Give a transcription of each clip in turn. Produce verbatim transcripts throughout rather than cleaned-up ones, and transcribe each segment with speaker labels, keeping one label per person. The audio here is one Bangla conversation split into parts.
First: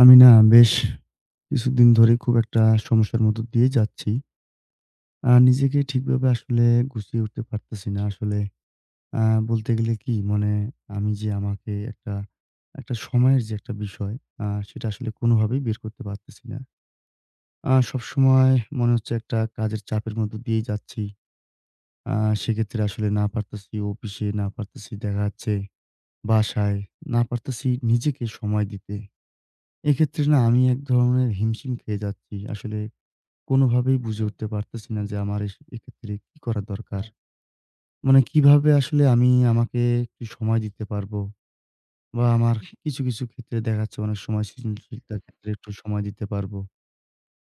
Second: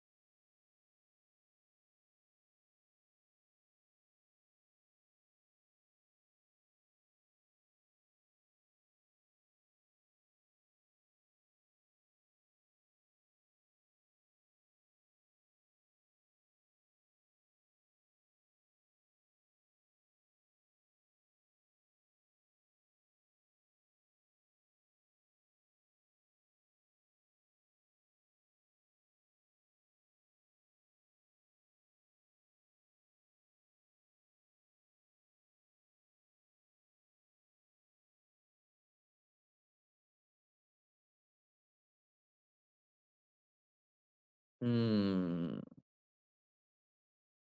Speaker 1: আমি না বেশ কিছুদিন ধরে খুব একটা সমস্যার মধ্য দিয়ে যাচ্ছি। আ নিজেকে ঠিকভাবে আসলে গুছিয়ে উঠতে পারতেছি না। আসলে আ বলতে গেলে কি মানে আমি যে আমাকে একটা, একটা সময়ের যে একটা বিষয় আ সেটা আসলে কোনোভাবেই বের করতে পারতেছি না। আ সবসময় মনে হচ্ছে একটা কাজের চাপের মধ্য দিয়েই যাচ্ছি। আ সেক্ষেত্রে আসলে না পারতেছি অফিসে, না পারতেছি দেখা যাচ্ছে বাসায়, না পারতেছি নিজেকে সময় দিতে। এক্ষেত্রে না আমি এক ধরনের হিমশিম খেয়ে যাচ্ছি। আসলে কোনোভাবেই বুঝে উঠতে পারতেছি না যে আমার এস এক্ষেত্রে কি করা দরকার? মানে কিভাবে আসলে আমি আমাকে একটু সময় দিতে পারবো? বা আমার কিছু, কিছু ক্ষেত্রে দেখা যাচ্ছে অনেক সময় সৃজনশীলতার ক্ষেত্রে
Speaker 2: হুম,
Speaker 1: একটু সময় দিতে পারবো।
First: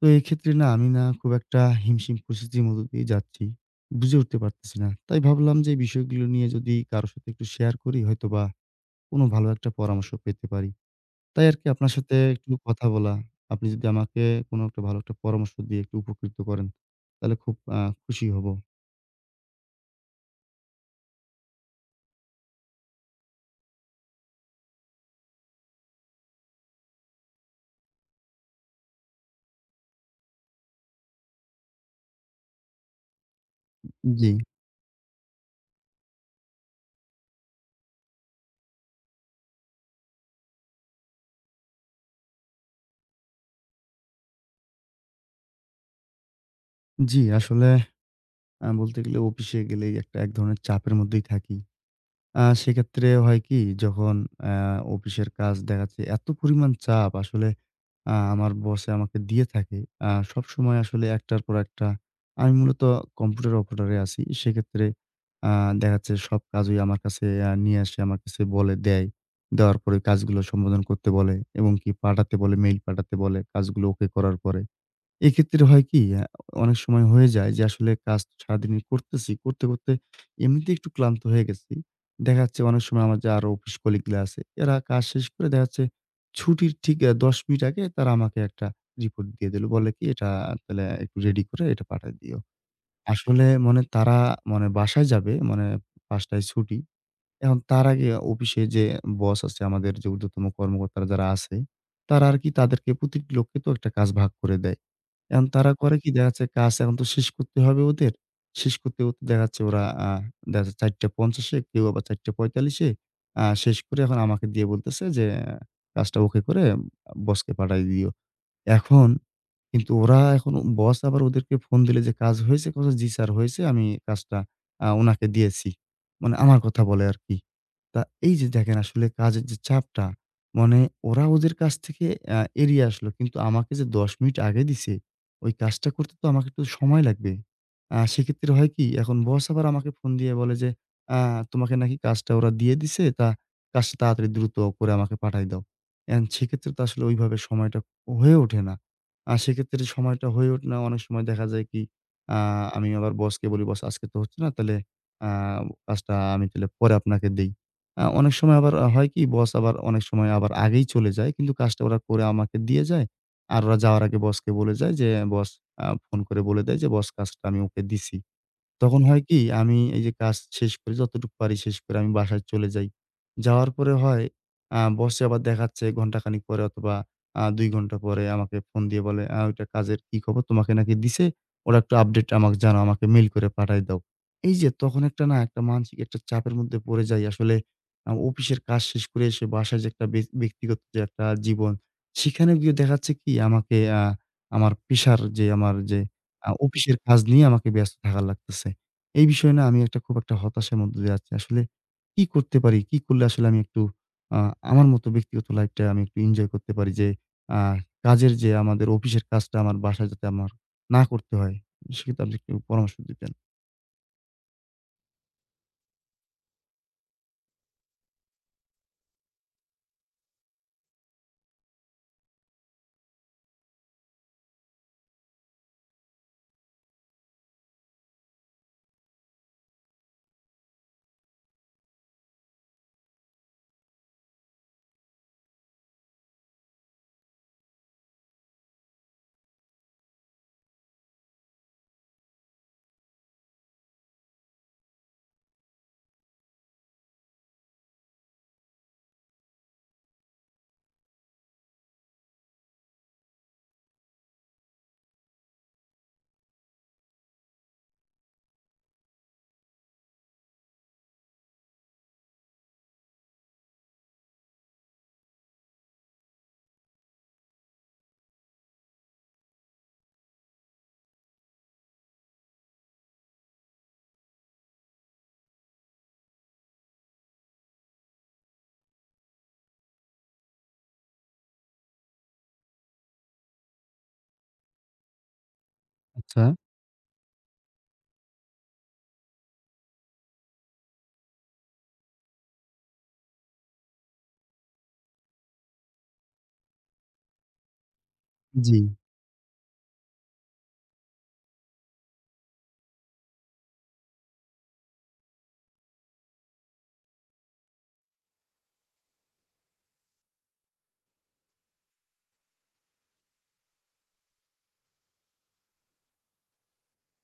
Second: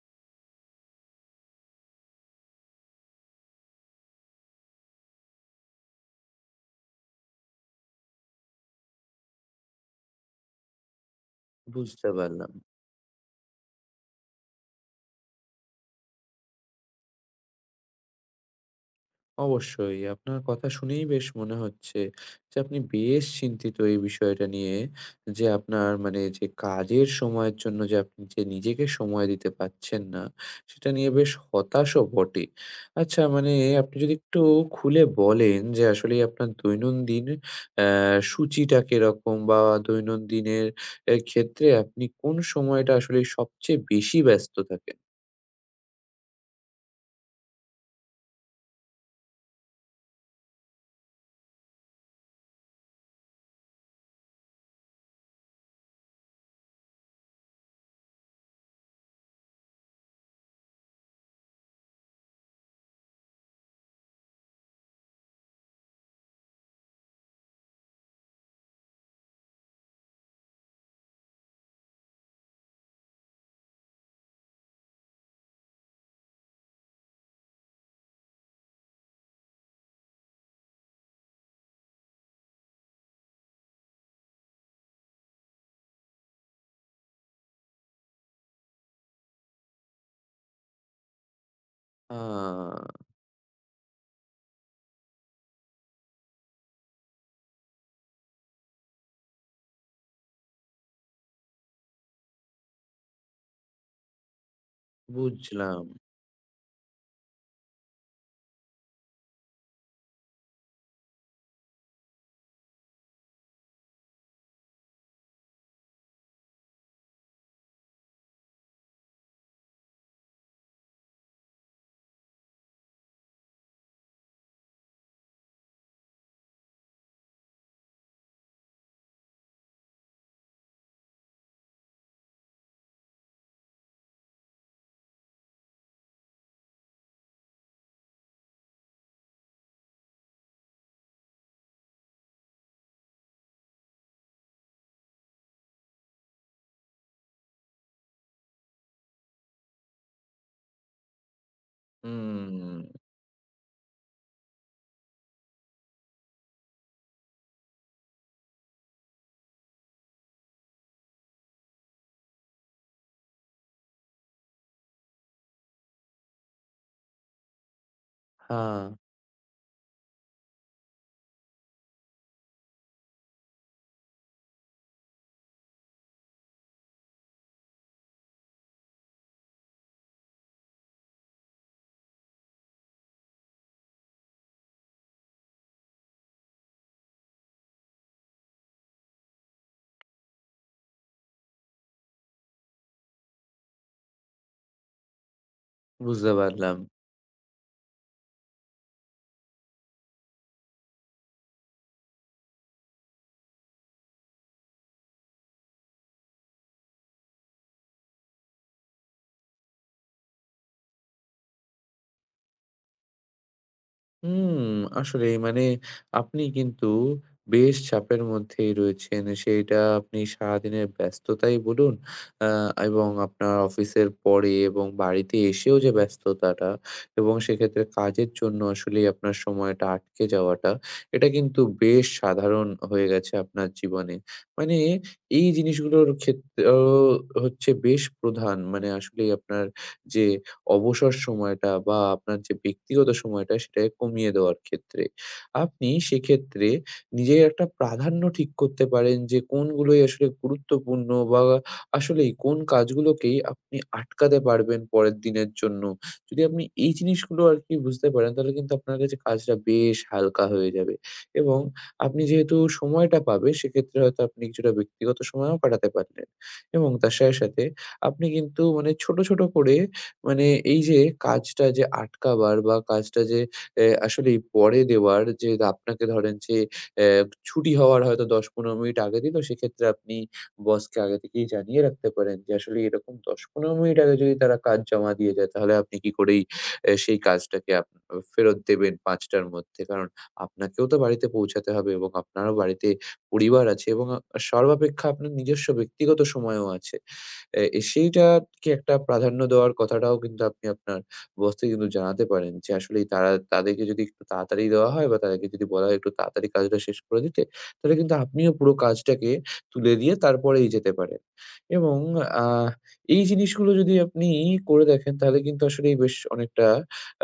Speaker 1: তো এক্ষেত্রে না আমি না খুব একটা হিমশিম পরিস্থিতির মধ্য দিয়ে যাচ্ছি। বুঝে উঠতে পারতেছি না। তাই ভাবলাম যে এই বিষয়গুলো নিয়ে যদি কারো সাথে একটু শেয়ার করি হয়তোবা কোনো ভালো একটা পরামর্শ পেতে পারি। তাই আরকি আপনার
Speaker 2: বুঝতে
Speaker 1: সাথে
Speaker 2: পারলাম।
Speaker 1: একটু কথা বলা। আপনি যদি আমাকে কোন একটা ভালো একটা পরামর্শ দিয়ে একটু উপকৃত করেন, তাহলে খুব আ খুশি হব।
Speaker 2: অবশ্যই আপনার কথা শুনেই বেশ মনে হচ্ছে যে আপনি বেশ চিন্তিত এই বিষয়টা নিয়ে, যে আপনার মানে যে কাজের সময়ের জন্য যে আপনি যে নিজেকে সময় দিতে পারছেন না, সেটা নিয়ে বেশ হতাশও বটে। আচ্ছা মানে, আপনি যদি
Speaker 1: জি,
Speaker 2: একটু খুলে বলেন যে আসলেই আপনার দৈনন্দিন অ্যা সূচিটা কিরকম, বা দৈনন্দিনের এর ক্ষেত্রে আপনি কোন সময়টা আসলে সবচেয়ে বেশি ব্যস্ত থাকেন?
Speaker 1: জি আসলে আ বলতে গেলে অফিসে গেলেই একটা এক ধরনের চাপের মধ্যেই থাকি। আ সেক্ষেত্রে হয় কি? যখন অ্যা অফিসের কাজ দেখা যাচ্ছে এত পরিমাণ চাপ আসলে আ আমার বসে আমাকে দিয়ে থাকে। আ সবসময় আসলে একটার পর একটা আমি মূলত কম্পিউটার অপারেটরে আছি। সেক্ষেত্রে আ দেখা যাচ্ছে সব কাজই আমার কাছে আ নিয়ে আসে, আমার কাছে বলে দেয়। দেওয়ার পরে কাজগুলো সম্বোধন করতে বলে এবং কি পাঠাতে বলে, মেইল পাঠাতে বলে কাজগুলো ওকে করার পরে। এক্ষেত্রে হয় কি? আ অনেক সময় হয়ে যায় যে আসলে কাজ সারাদিনই করতেছি। করতে, করতে এমনিতেই একটু ক্লান্ত হয়ে গেছি। দেখা যাচ্ছে অনেক সময় আমার যে আরো অফিস কলিগ গুলা আছে, এরা কাজ শেষ করে দেখা যাচ্ছে ছুটির ঠিক আ দশ মিনিট আগে তারা আমাকে একটা রিপোর্ট দিয়ে দিল। বলে কি, "এটা তাহলে একটু রেডি করে এটা পাঠায়
Speaker 2: আ
Speaker 1: দিও।" আসলে মানে তারা মানে বাসায় যাবে মানে ৫ঃ শূন্য শূন্য টায় ছুটি। এখন তার আগে অফিসে যে বস আছে, আমাদের যে ঊর্ধ্বতম কর্মকর্তারা যারা আছে, তারা আরকি তাদেরকে প্রতিটি লোককে তো একটা কাজ ভাগ করে দেয়। এখন তারা
Speaker 2: বুঝলাম।
Speaker 1: করে কি, দেখা যাচ্ছে কাজ এখন তো শেষ করতে হবে ওদের। শেষ করতে, করতে দেখা যাচ্ছে ওরা আ দেখা যাচ্ছে ৪ঃ পঞ্চাশ এ কেউ আবার ৪ঃ পঁয়তাল্লিশ এ আ শেষ করে এখন আমাকে দিয়ে বলতেছে যে, আহ, "কাজটা ওকে করে বসকে পাঠায় দিও।" এখন কিন্তু ওরা এখন বস আবার ওদেরকে ফোন দিলে যে, "কাজ হয়েছে?" কয়, "জি স্যার, হয়েছে। আমি কাজটা আ উনাকে দিয়েছি।" মানে আমার কথা বলে আরকি। তা এই যে দেখেন আসলে কাজের যে চাপটা, মানে ওরা ওদের কাছ থেকে আ এড়িয়ে আসলো। কিন্তু আমাকে যে দশ মিনিট আগে দিছে, ওই কাজটা করতে তো আমাকে একটু সময় লাগবে। আ সেক্ষেত্রে হয় কি, এখন বস আবার আমাকে ফোন দিয়ে বলে যে, "আ তোমাকে নাকি কাজটা ওরা দিয়ে দিছে। তা কাজটা তাড়াতাড়ি দ্রুত করে আমাকে পাঠায় দাও।" এখন সেক্ষেত্রে তো আসলে ওইভাবে সময়টা হয়ে ওঠে না। আ সেক্ষেত্রে সময়টা হয়ে ওঠে না। অনেক সময় দেখা যায় কি, আ
Speaker 2: হুম।
Speaker 1: আমি আবার বসকে বলি, "বস, আজকে তো হচ্ছে না, তাহলে আ কাজটা আমি তাহলে পরে আপনাকে দেই।" আ অনেক সময় আবার হয় কি, বস আবার অনেক সময় আবার আগেই চলে যায়। কিন্তু কাজটা ওরা করে আমাকে দিয়ে যায়। আর ওরা যাওয়ার আগে বসকে বলে যায় যে বস আ ফোন করে বলে দেয় যে, "বস, কাজটা আমি ওকে দিছি।"
Speaker 2: হ্যাঁ,
Speaker 1: তখন হয় কি, আমি এই যে কাজ শেষ করি, যতটুকু পারি শেষ করে আমি বাসায় চলে যাই। যাওয়ার পরে হয় আ বসে আবার দেখাচ্ছে ঘন্টাখানিক পরে অথবা আ দুই ঘন্টা পরে আমাকে ফোন দিয়ে বলে, "আ ওইটা কাজের কি খবর? তোমাকে নাকি দিছে। ওরা একটু আপডেট আমাকে জানাও, আমাকে মেইল করে পাঠায় দাও।" এই যে তখন একটা না একটা মানসিক একটা চাপের মধ্যে পড়ে যাই। আসলে আ অফিসের কাজ শেষ করে এসে বাসায় যে একটা ব্যা ব্যক্তিগত যে একটা জীবন, সেখানে গিয়ে দেখাচ্ছে কি আমাকে আ আমার পেশার যে আমার যে
Speaker 2: বুঝতে
Speaker 1: আ
Speaker 2: পারলাম।
Speaker 1: অফিসের কাজ নিয়ে আমাকে ব্যস্ত থাকা লাগতেছে। এই বিষয় না আমি একটা খুব একটা হতাশার মধ্য দিয়ে যাচ্ছি। আসলে কি করতে পারি? কি করলে আসলে আমি একটু আ আমার মতো ব্যক্তিগত লাইফটা আমি একটু এনজয় করতে পারি, যে আ কাজের যে আমাদের অফিসের কাজটা আমার বাসায় যাতে আমার না করতে হয়। সেক্ষেত্রে আপনি একটু পরামর্শ দিতেন।
Speaker 2: হুম, আসলেই মানে আপনি কিন্তু বেশ চাপের মধ্যেই রয়েছেন। সেইটা আপনি সারাদিনের ব্যস্ততাই বলুন, আ এবং আপনার অফিসের পরে এবং বাড়িতে এসেও যে ব্যস্ততাটা, এবং সেক্ষেত্রে কাজের জন্য আসলেই আপনার সময়টা আটকে যাওয়াটা, এটা কিন্তু বেশ সাধারণ হয়ে গেছে আপনার জীবনে। মানে এই জিনিসগুলোর ক্ষেত্রেও হচ্ছে বেশ প্রধান। মানে আসলেই আপনার যে অবসর সময়টা বা আপনার যে ব্যক্তিগত সময়টা, সেটাকে কমিয়ে দেওয়ার ক্ষেত্রে। আপনি সেক্ষেত্রে নিজের একটা প্রাধান্য ঠিক করতে পারেন যে কোনগুলোই আসলে গুরুত্বপূর্ণ, বা আসলেই কোন কাজগুলোকেই আপনি আটকাতে পারবেন পরের দিনের জন্য। যদি আপনি এই জিনিসগুলো আরকি বুঝতে পারেন, তাহলে কিন্তু আপনার কাছে কাজটা বেশ হালকা হয়ে যাবে, এবং আপনি যেহেতু সময়টা পাবে সেক্ষেত্রে হয়তো আপনি কিছুটা ব্যক্তিগত সময়ও কাটাতে পারলেন। এবং তার সাথে, সাথে আপনি কিন্তু মানে ছোট, ছোট করে মানে এই যে কাজটা যে আটকাবার বা কাজটা যে এ আসলেই পরে দেওয়ার, যে আপনাকে ধরেন যে এ ছুটি হওয়ার হয়তো দশ থেকে পনেরো মিনিট আগে দিল, সেক্ষেত্রে আপনি বসকে আগে থেকেই জানিয়ে রাখতে পারেন যে আসলে এরকম দশ থেকে পনেরো মিনিট আগে যদি তারা কাজ জমা দিয়ে যায়, তাহলে আপনি কি করেই
Speaker 1: আচ্ছা।
Speaker 2: এ সেই কাজটাকে আপ ফেরত দেবেন পাঁচ টার মধ্যে। কারণ আপনাকেও তো বাড়িতে পৌঁছাতে হবে, এবং আপনারও বাড়িতে পরিবার আছে, এবং আ সর্বাপেক্ষা আপনার নিজস্ব ব্যক্তিগত সময়ও আছে। এ এ সেইটাকে
Speaker 1: জি।
Speaker 2: একটা প্রাধান্য দেওয়ার কথাটাও কিন্তু আপনি আপনার বসকে কিন্তু জানাতে পারেন যে আসলেই তারা, তাদেরকে যদি একটু তাড়াতাড়ি দেওয়া হয় বা তাদেরকে যদি বলা হয় একটু তাড়াতাড়ি কাজটা শেষ করে দিতে, তাহলে কিন্তু আপনিও পুরো কাজটাকে তুলে দিয়ে তারপরেই যেতে পারেন। এবং আহ এই জিনিসগুলো যদি আপনি করে দেখেন, তাহলে কিন্তু আসলেই বেশ অনেকটা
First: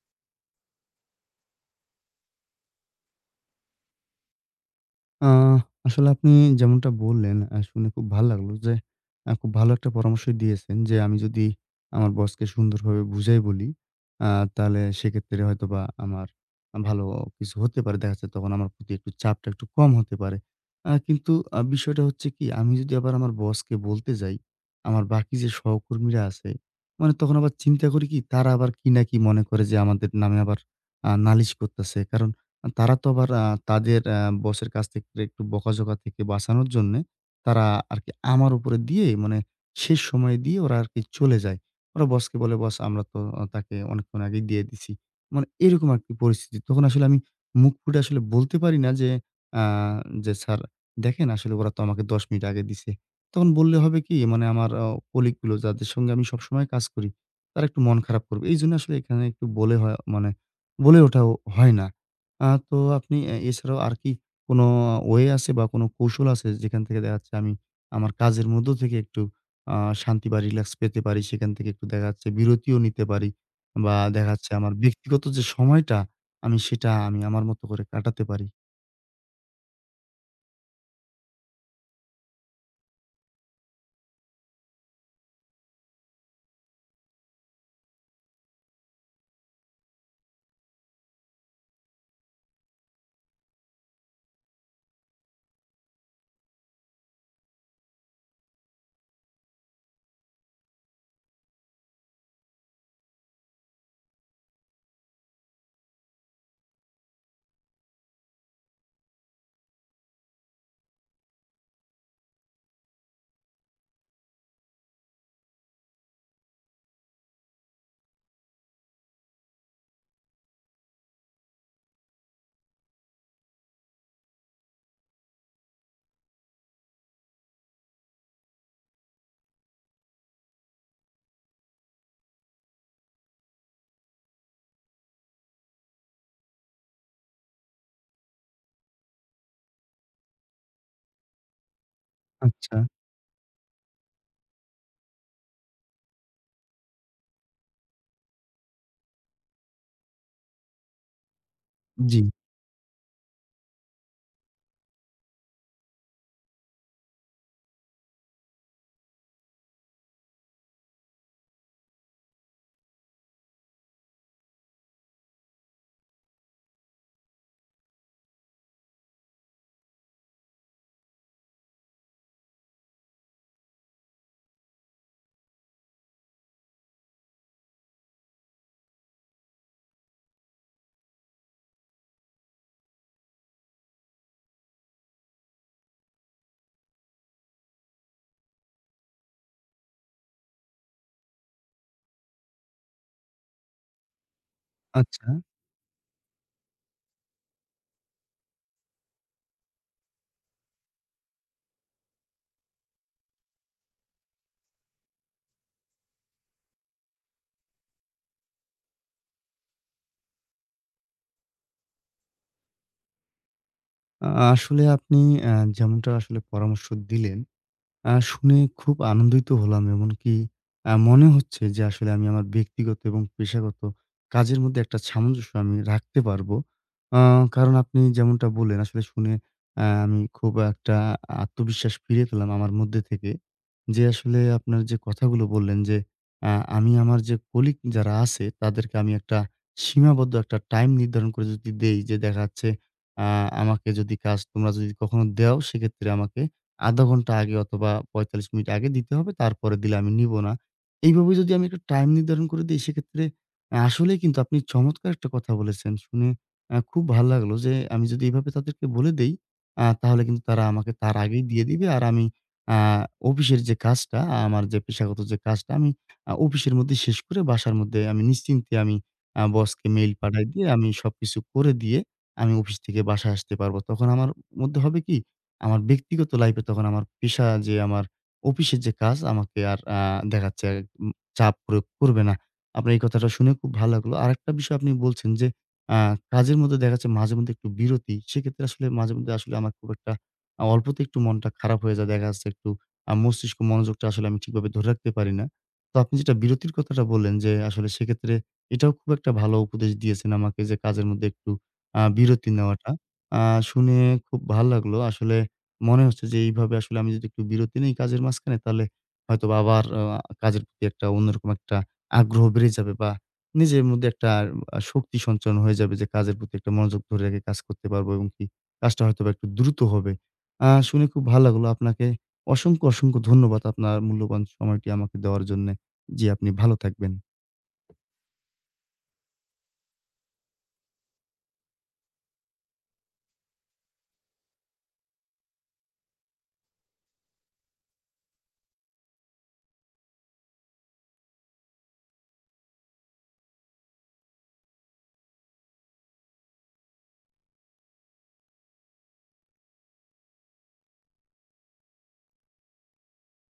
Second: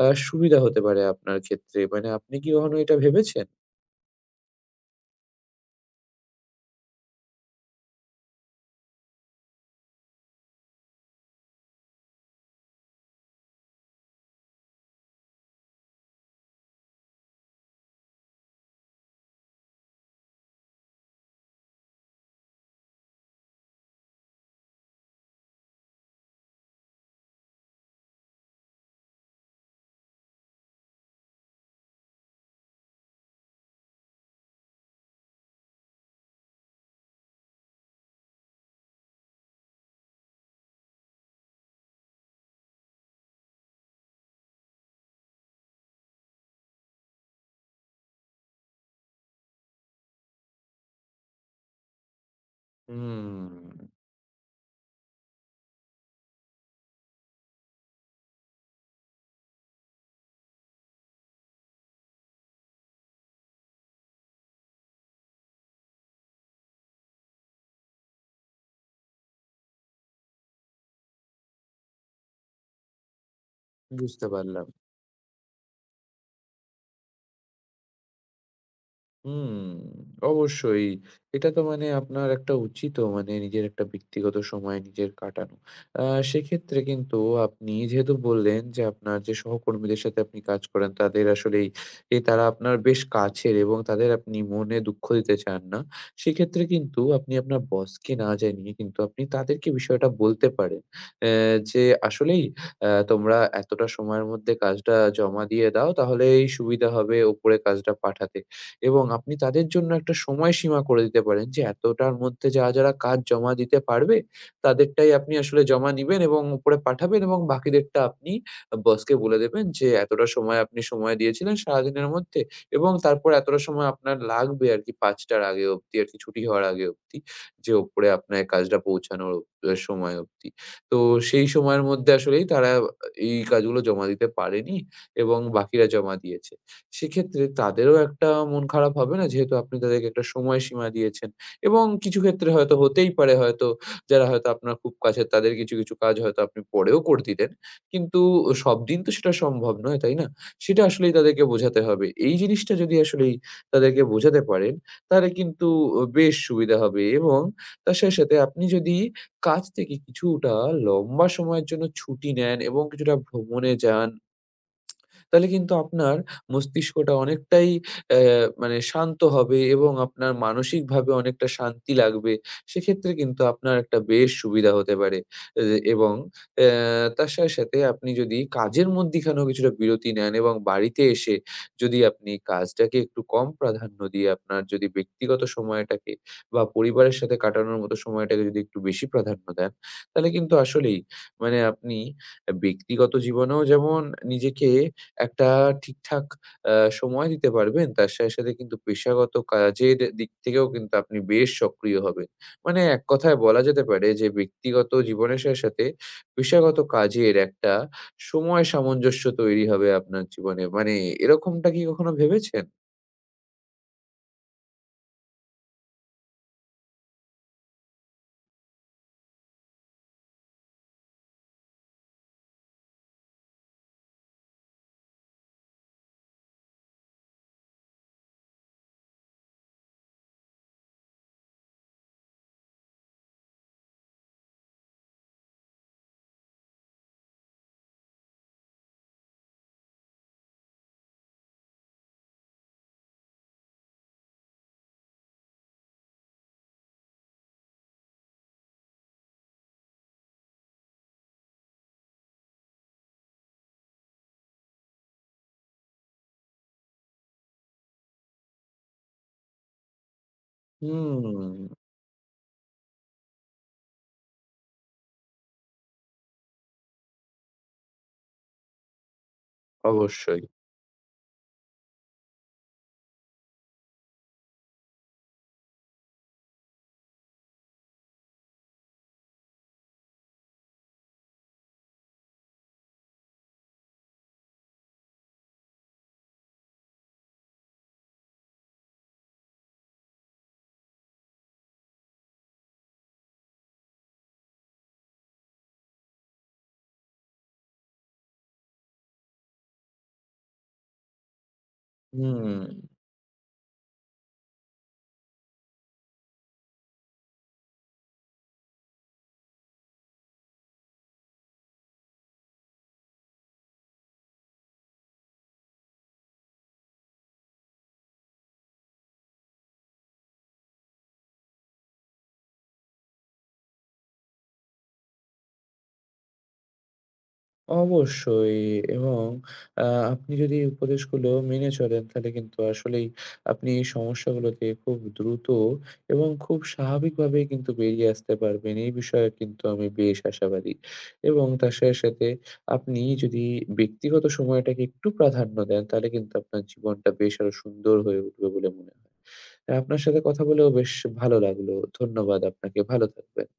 Speaker 2: আ সুবিধা হতে পারে আপনার ক্ষেত্রে। মানে আপনি কি কখনো এটা ভেবেছেন?
Speaker 1: আ আসলে আপনি যেমনটা বললেন, আ শুনে খুব ভাল লাগলো যে, আ খুব ভালো একটা পরামর্শই দিয়েছেন যে, আমি যদি আমার বসকে সুন্দরভাবে বুঝাই বলি, আ তাহলে সেক্ষেত্রে হয়তোবা আমার ভালো কিছু হতে পারে। দেখা যাচ্ছে তখন আমার প্রতি একটু চাপটা একটু কম হতে পারে। আ কিন্তু আ বিষয়টা হচ্ছে কি, আমি যদি আবার আমার বসকে বলতে যাই, আমার বাকি যে সহকর্মীরা আছে, মানে তখন আবার চিন্তা করি কি তারা আবার কি না কি মনে করে যে, আমাদের নামে আবার আ নালিশ করতেছে। কারণ তারা তো আবার আ তাদের আ বসের কাছ থেকে একটু বকাঝকা থেকে বাঁচানোর জন্যে তারা আরকি আমার উপরে দিয়ে মানে শেষ সময় দিয়ে ওরা আরকি চলে যায়। ওরা বসকে বলে, "বস, আমরা তো আ তাকে অনেকক্ষণ আগেই দিয়ে দিছি।" মানে এরকম আরকি পরিস্থিতি। তখন আসলে আমি মুখ ফুটে আসলে বলতে পারি না যে আ যে, "স্যার, দেখেন আসলে ওরা তো আমাকে দশ মিনিট আগে দিছে।" তখন বললে
Speaker 2: হুম,
Speaker 1: হবে কি, মানে আমার আ কলিগ গুলো যাদের সঙ্গে আমি সবসময় কাজ করি, তারা একটু মন খারাপ করবে। এইজন্য আসলে এখানে একটু বলে হয়, মানে বলে ওঠাও হয় না। আ তো আপনি এ এছাড়াও আর কি কোনো ওয়ে আছে বা কোনো কৌশল আছে, যেখান থেকে দেখা যাচ্ছে আমি আমার কাজের মধ্য থেকে একটু আ শান্তি বা রিল্যাক্স পেতে পারি, সেখান থেকে একটু দেখা যাচ্ছে বিরতিও নিতে পারি বা
Speaker 2: বুঝতে
Speaker 1: দেখা যাচ্ছে
Speaker 2: পারলাম।
Speaker 1: আমার ব্যক্তিগত যে সময়টা আমি সেটা আমি আমার মতো করে কাটাতে পারি?
Speaker 2: হুম, অবশ্যই। এটা তো মানে আপনার একটা উচিতও, মানে নিজের একটা ব্যক্তিগত সময় নিজের কাটানো। আ সেক্ষেত্রে কিন্তু আপনি যেহেতু বললেন যে আপনার যে সহকর্মীদের সাথে আপনি কাজ করেন তাদের আসলেই এ তারা আপনার বেশ কাছের, এবং তাদের আপনি মনে দুঃখ দিতে চান না। সেক্ষেত্রে কিন্তু আপনি আপনার বসকে না জানিয়ে কিন্তু আপনি তাদেরকে বিষয়টা বলতে পারেন। অ্যা যে আসলেই অ্যা তোমরা এতটা সময়ের মধ্যে কাজটা জমা দিয়ে দাও তাহলেই সুবিধা হবে উপরে কাজটা পাঠাতে। এবং আপনি তাদের জন্য একটা সময়সীমা করে দিতে পারেন যে এতটার মধ্যে যারা, যারা কাজ জমা দিতে পারবে তাদেরটাই আপনি আসলে জমা নিবেন এবং উপরে পাঠাবেন, এবং বাকিদেরটা আপনি বসকে বলে দেবেন যে এতটা সময় আপনি সময় দিয়েছিলেন সারাদিনের মধ্যে, এবং তারপর এতটা সময় আপনার লাগবে আরকি পাঁচ টার আগে অবধি, আরকি ছুটি হওয়ার আগে অবধি যে উপরে আপনার কাজটা পৌঁছানোর অ সময় অবধি। তো সেই সময়ের মধ্যে আসলেই তারা এই কাজগুলো জমা দিতে পারেনি এবং বাকিরা জমা দিয়েছে। সেক্ষেত্রে তাদেরও একটা মন খারাপ হবে না? যেহেতু আপনি তাদেরকে একটা সময়সীমা দিয়েছেন, এবং কিছু ক্ষেত্রে হয়তো
Speaker 1: আচ্ছা,
Speaker 2: হতেই পারে, হয়তো যারা হয়তো আপনার খুব কাছের তাদের কিছু, কিছু কাজ হয়তো আপনি পরেও করে দিতেন। কিন্তু সবদিন তো সেটা সম্ভব নয়, তাই না? সেটা আসলেই তাদেরকে বোঝাতে হবে।
Speaker 1: জি।
Speaker 2: এই জিনিসটা যদি আসলেই তাদেরকে বোঝাতে পারেন, তাহলে কিন্তু ও বেশ সুবিধা হবে। এবং তার সাথে, সাথে আপনি যদি কাজ থেকে কিছুটা লম্বা সময়ের জন্য ছুটি নেন এবং কিছুটা ভ্রমণে যান, তাহলে কিন্তু আপনার মস্তিষ্কটা অনেকটাই অ্যা মানে শান্ত হবে, এবং আপনার মানসিকভাবে অনেকটা শান্তি লাগবে। সেক্ষেত্রে কিন্তু আপনার একটা বেশ সুবিধা হতে পারে। এ এবং অ্যা তার সাথে, সাথে আপনি যদি কাজের মধ্যিখানেও কিছুটা বিরতি নেন, এবং বাড়িতে এসে যদি আপনি কাজটাকে একটু কম প্রাধান্য দিয়ে আপনার যদি ব্যক্তিগত সময়টাকে বা পরিবারের সাথে কাটানোর মতো সময়টাকে যদি একটু বেশি প্রাধান্য দেন, তাহলে কিন্তু আসলেই মানে আপনি ব্যক্তিগত জীবনেও যেমন নিজেকে
Speaker 1: আচ্ছা।
Speaker 2: একটা ঠিকঠাক আ সময় দিতে পারবেন। তার সাথে, সাথে কিন্তু পেশাগত কাজের দিক থেকেও কিন্তু আপনি বেশ সক্রিয় হবেন। মানে এক কথায় বলা যেতে পারে যে ব্যক্তিগত জীবনের সাথে, সাথে পেশাগত কাজের একটা সময় সামঞ্জস্য তৈরি হবে আপনার জীবনে। মানে এরকমটা কি কখনো ভেবেছেন?
Speaker 1: আ আসলে আপনি অ্যা যেমনটা আসলে পরামর্শ দিলেন, আ শুনে খুব আনন্দিত হলাম। এমনকি আ মনে হচ্ছে যে আসলে আমি আমার ব্যক্তিগত এবং পেশাগত কাজের মধ্যে একটা সামঞ্জস্য আমি রাখতে পারবো। আ কারণ আপনি যেমনটা বললেন, আসলে শুনে আ আমি খুব একটা আত্মবিশ্বাস ফিরে পেলাম আমার মধ্যে থেকে। যে আসলে আপনার যে কথাগুলো বললেন যে আ আমি আমার যে কলিগ যারা আছে তাদেরকে আমি একটা সীমাবদ্ধ একটা টাইম নির্ধারণ করে যদি দেই যে, দেখা যাচ্ছে আ আমাকে যদি কাজ তোমরা যদি কখনো দেও সেক্ষেত্রে আমাকে আধা ঘন্টা আগে অথবা পঁয়তাল্লিশ মিনিট আগে দিতে হবে। তারপরে দিলে আমি নিব না। এইভাবে যদি আমি একটা টাইম নির্ধারণ করে দেই সেক্ষেত্রে আ আসলেই কিন্তু আপনি চমৎকার একটা কথা বলেছেন। শুনে আ খুব ভাল লাগলো যে, আমি যদি এভাবে তাদেরকে বলে দেই আ তাহলে কিন্তু তারা আমাকে তার আগেই দিয়ে
Speaker 2: হুম,
Speaker 1: দিবে। আর আমি আ অফিসের যে কাজটা, আমার যে পেশাগত যে কাজটা আমি আ অফিসের মধ্যে শেষ করে বাসার মধ্যে আমি নিশ্চিন্তে আমি আ বসকে মেইল
Speaker 2: অবশ্যই।
Speaker 1: পাঠায় দিয়ে আমি সবকিছু করে দিয়ে আমি অফিস থেকে বাসায় আসতে পারবো। তখন আমার মধ্যে হবে কি, আমার ব্যক্তিগত লাইফে তখন আমার পেশা যে আমার অফিসের যে কাজ আমাকে আর আ দেখাচ্ছে উম চাপ প্রয়োগ করবে না। আপনার এই কথাটা শুনে খুব ভালো লাগলো। আরেকটা বিষয় আপনি বলছেন যে আ কাজের মধ্যে দেখা যাচ্ছে মাঝেমধ্যে একটু বিরতি। সেক্ষেত্রে আসলে মাঝেমধ্যে আসলে আমার খুব একটা আ অল্পতে একটু মনটা খারাপ হয়ে যায়। দেখা যাচ্ছে একটু আ মস্তিষ্ক মনোযোগটা আসলে আমি ঠিকভাবে ধরে রাখতে পারি না। তো আপনি যেটা বিরতির কথাটা বললেন যে, আসলে সেক্ষেত্রে এটাও খুব একটা ভালো উপদেশ দিয়েছেন আমাকে যে কাজের মধ্যে একটু আ বিরতি
Speaker 2: হুম।
Speaker 1: নেওয়াটা। আ শুনে খুব ভাল লাগলো। আসলে মনে হচ্ছে যে, এইভাবে আসলে আমি যদি একটু বিরতি নেই কাজের মাঝখানে, তাহলে হয়তোবা আবার আ কাজের প্রতি একটা অন্যরকম একটা আগ্রহ বেড়ে যাবে বা নিজের মধ্যে একটা আ শক্তি সঞ্চারণ হয়ে যাবে, যে কাজের প্রতি একটা মনোযোগ ধরে রেখে কাজ করতে পারবো এবং কি কাজটা হয়তোবা একটু দ্রুত হবে। আ শুনে খুব ভালো লাগলো। আপনাকে অসংখ্য, অসংখ্য ধন্যবাদ আপনার মূল্যবান সময়টি আমাকে দেওয়ার জন্যে। জি, আপনি ভালো থাকবেন।
Speaker 2: অবশ্যই, এবং আ আপনি যদি এই উপদেশগুলো মেনে চলেন, তাহলে কিন্তু আসলেই আপনি এই সমস্যাগুলোতে খুব দ্রুত এবং খুব স্বাভাবিকভাবেই কিন্তু বেরিয়ে আসতে পারবেন। এই বিষয়ে কিন্তু আমি বেশ আশাবাদী। এবং তার সাথে, সাথে আপনি যদি ব্যক্তিগত সময়টাকে একটু প্রাধান্য দেন, তাহলে কিন্তু আপনার জীবনটা বেশ আরো সুন্দর হয়ে উঠবে বলে মনে হয়। আপনার সাথে কথা বলেও বেশ ভালো লাগলো। ধন্যবাদ আপনাকে। ভালো থাকবেন।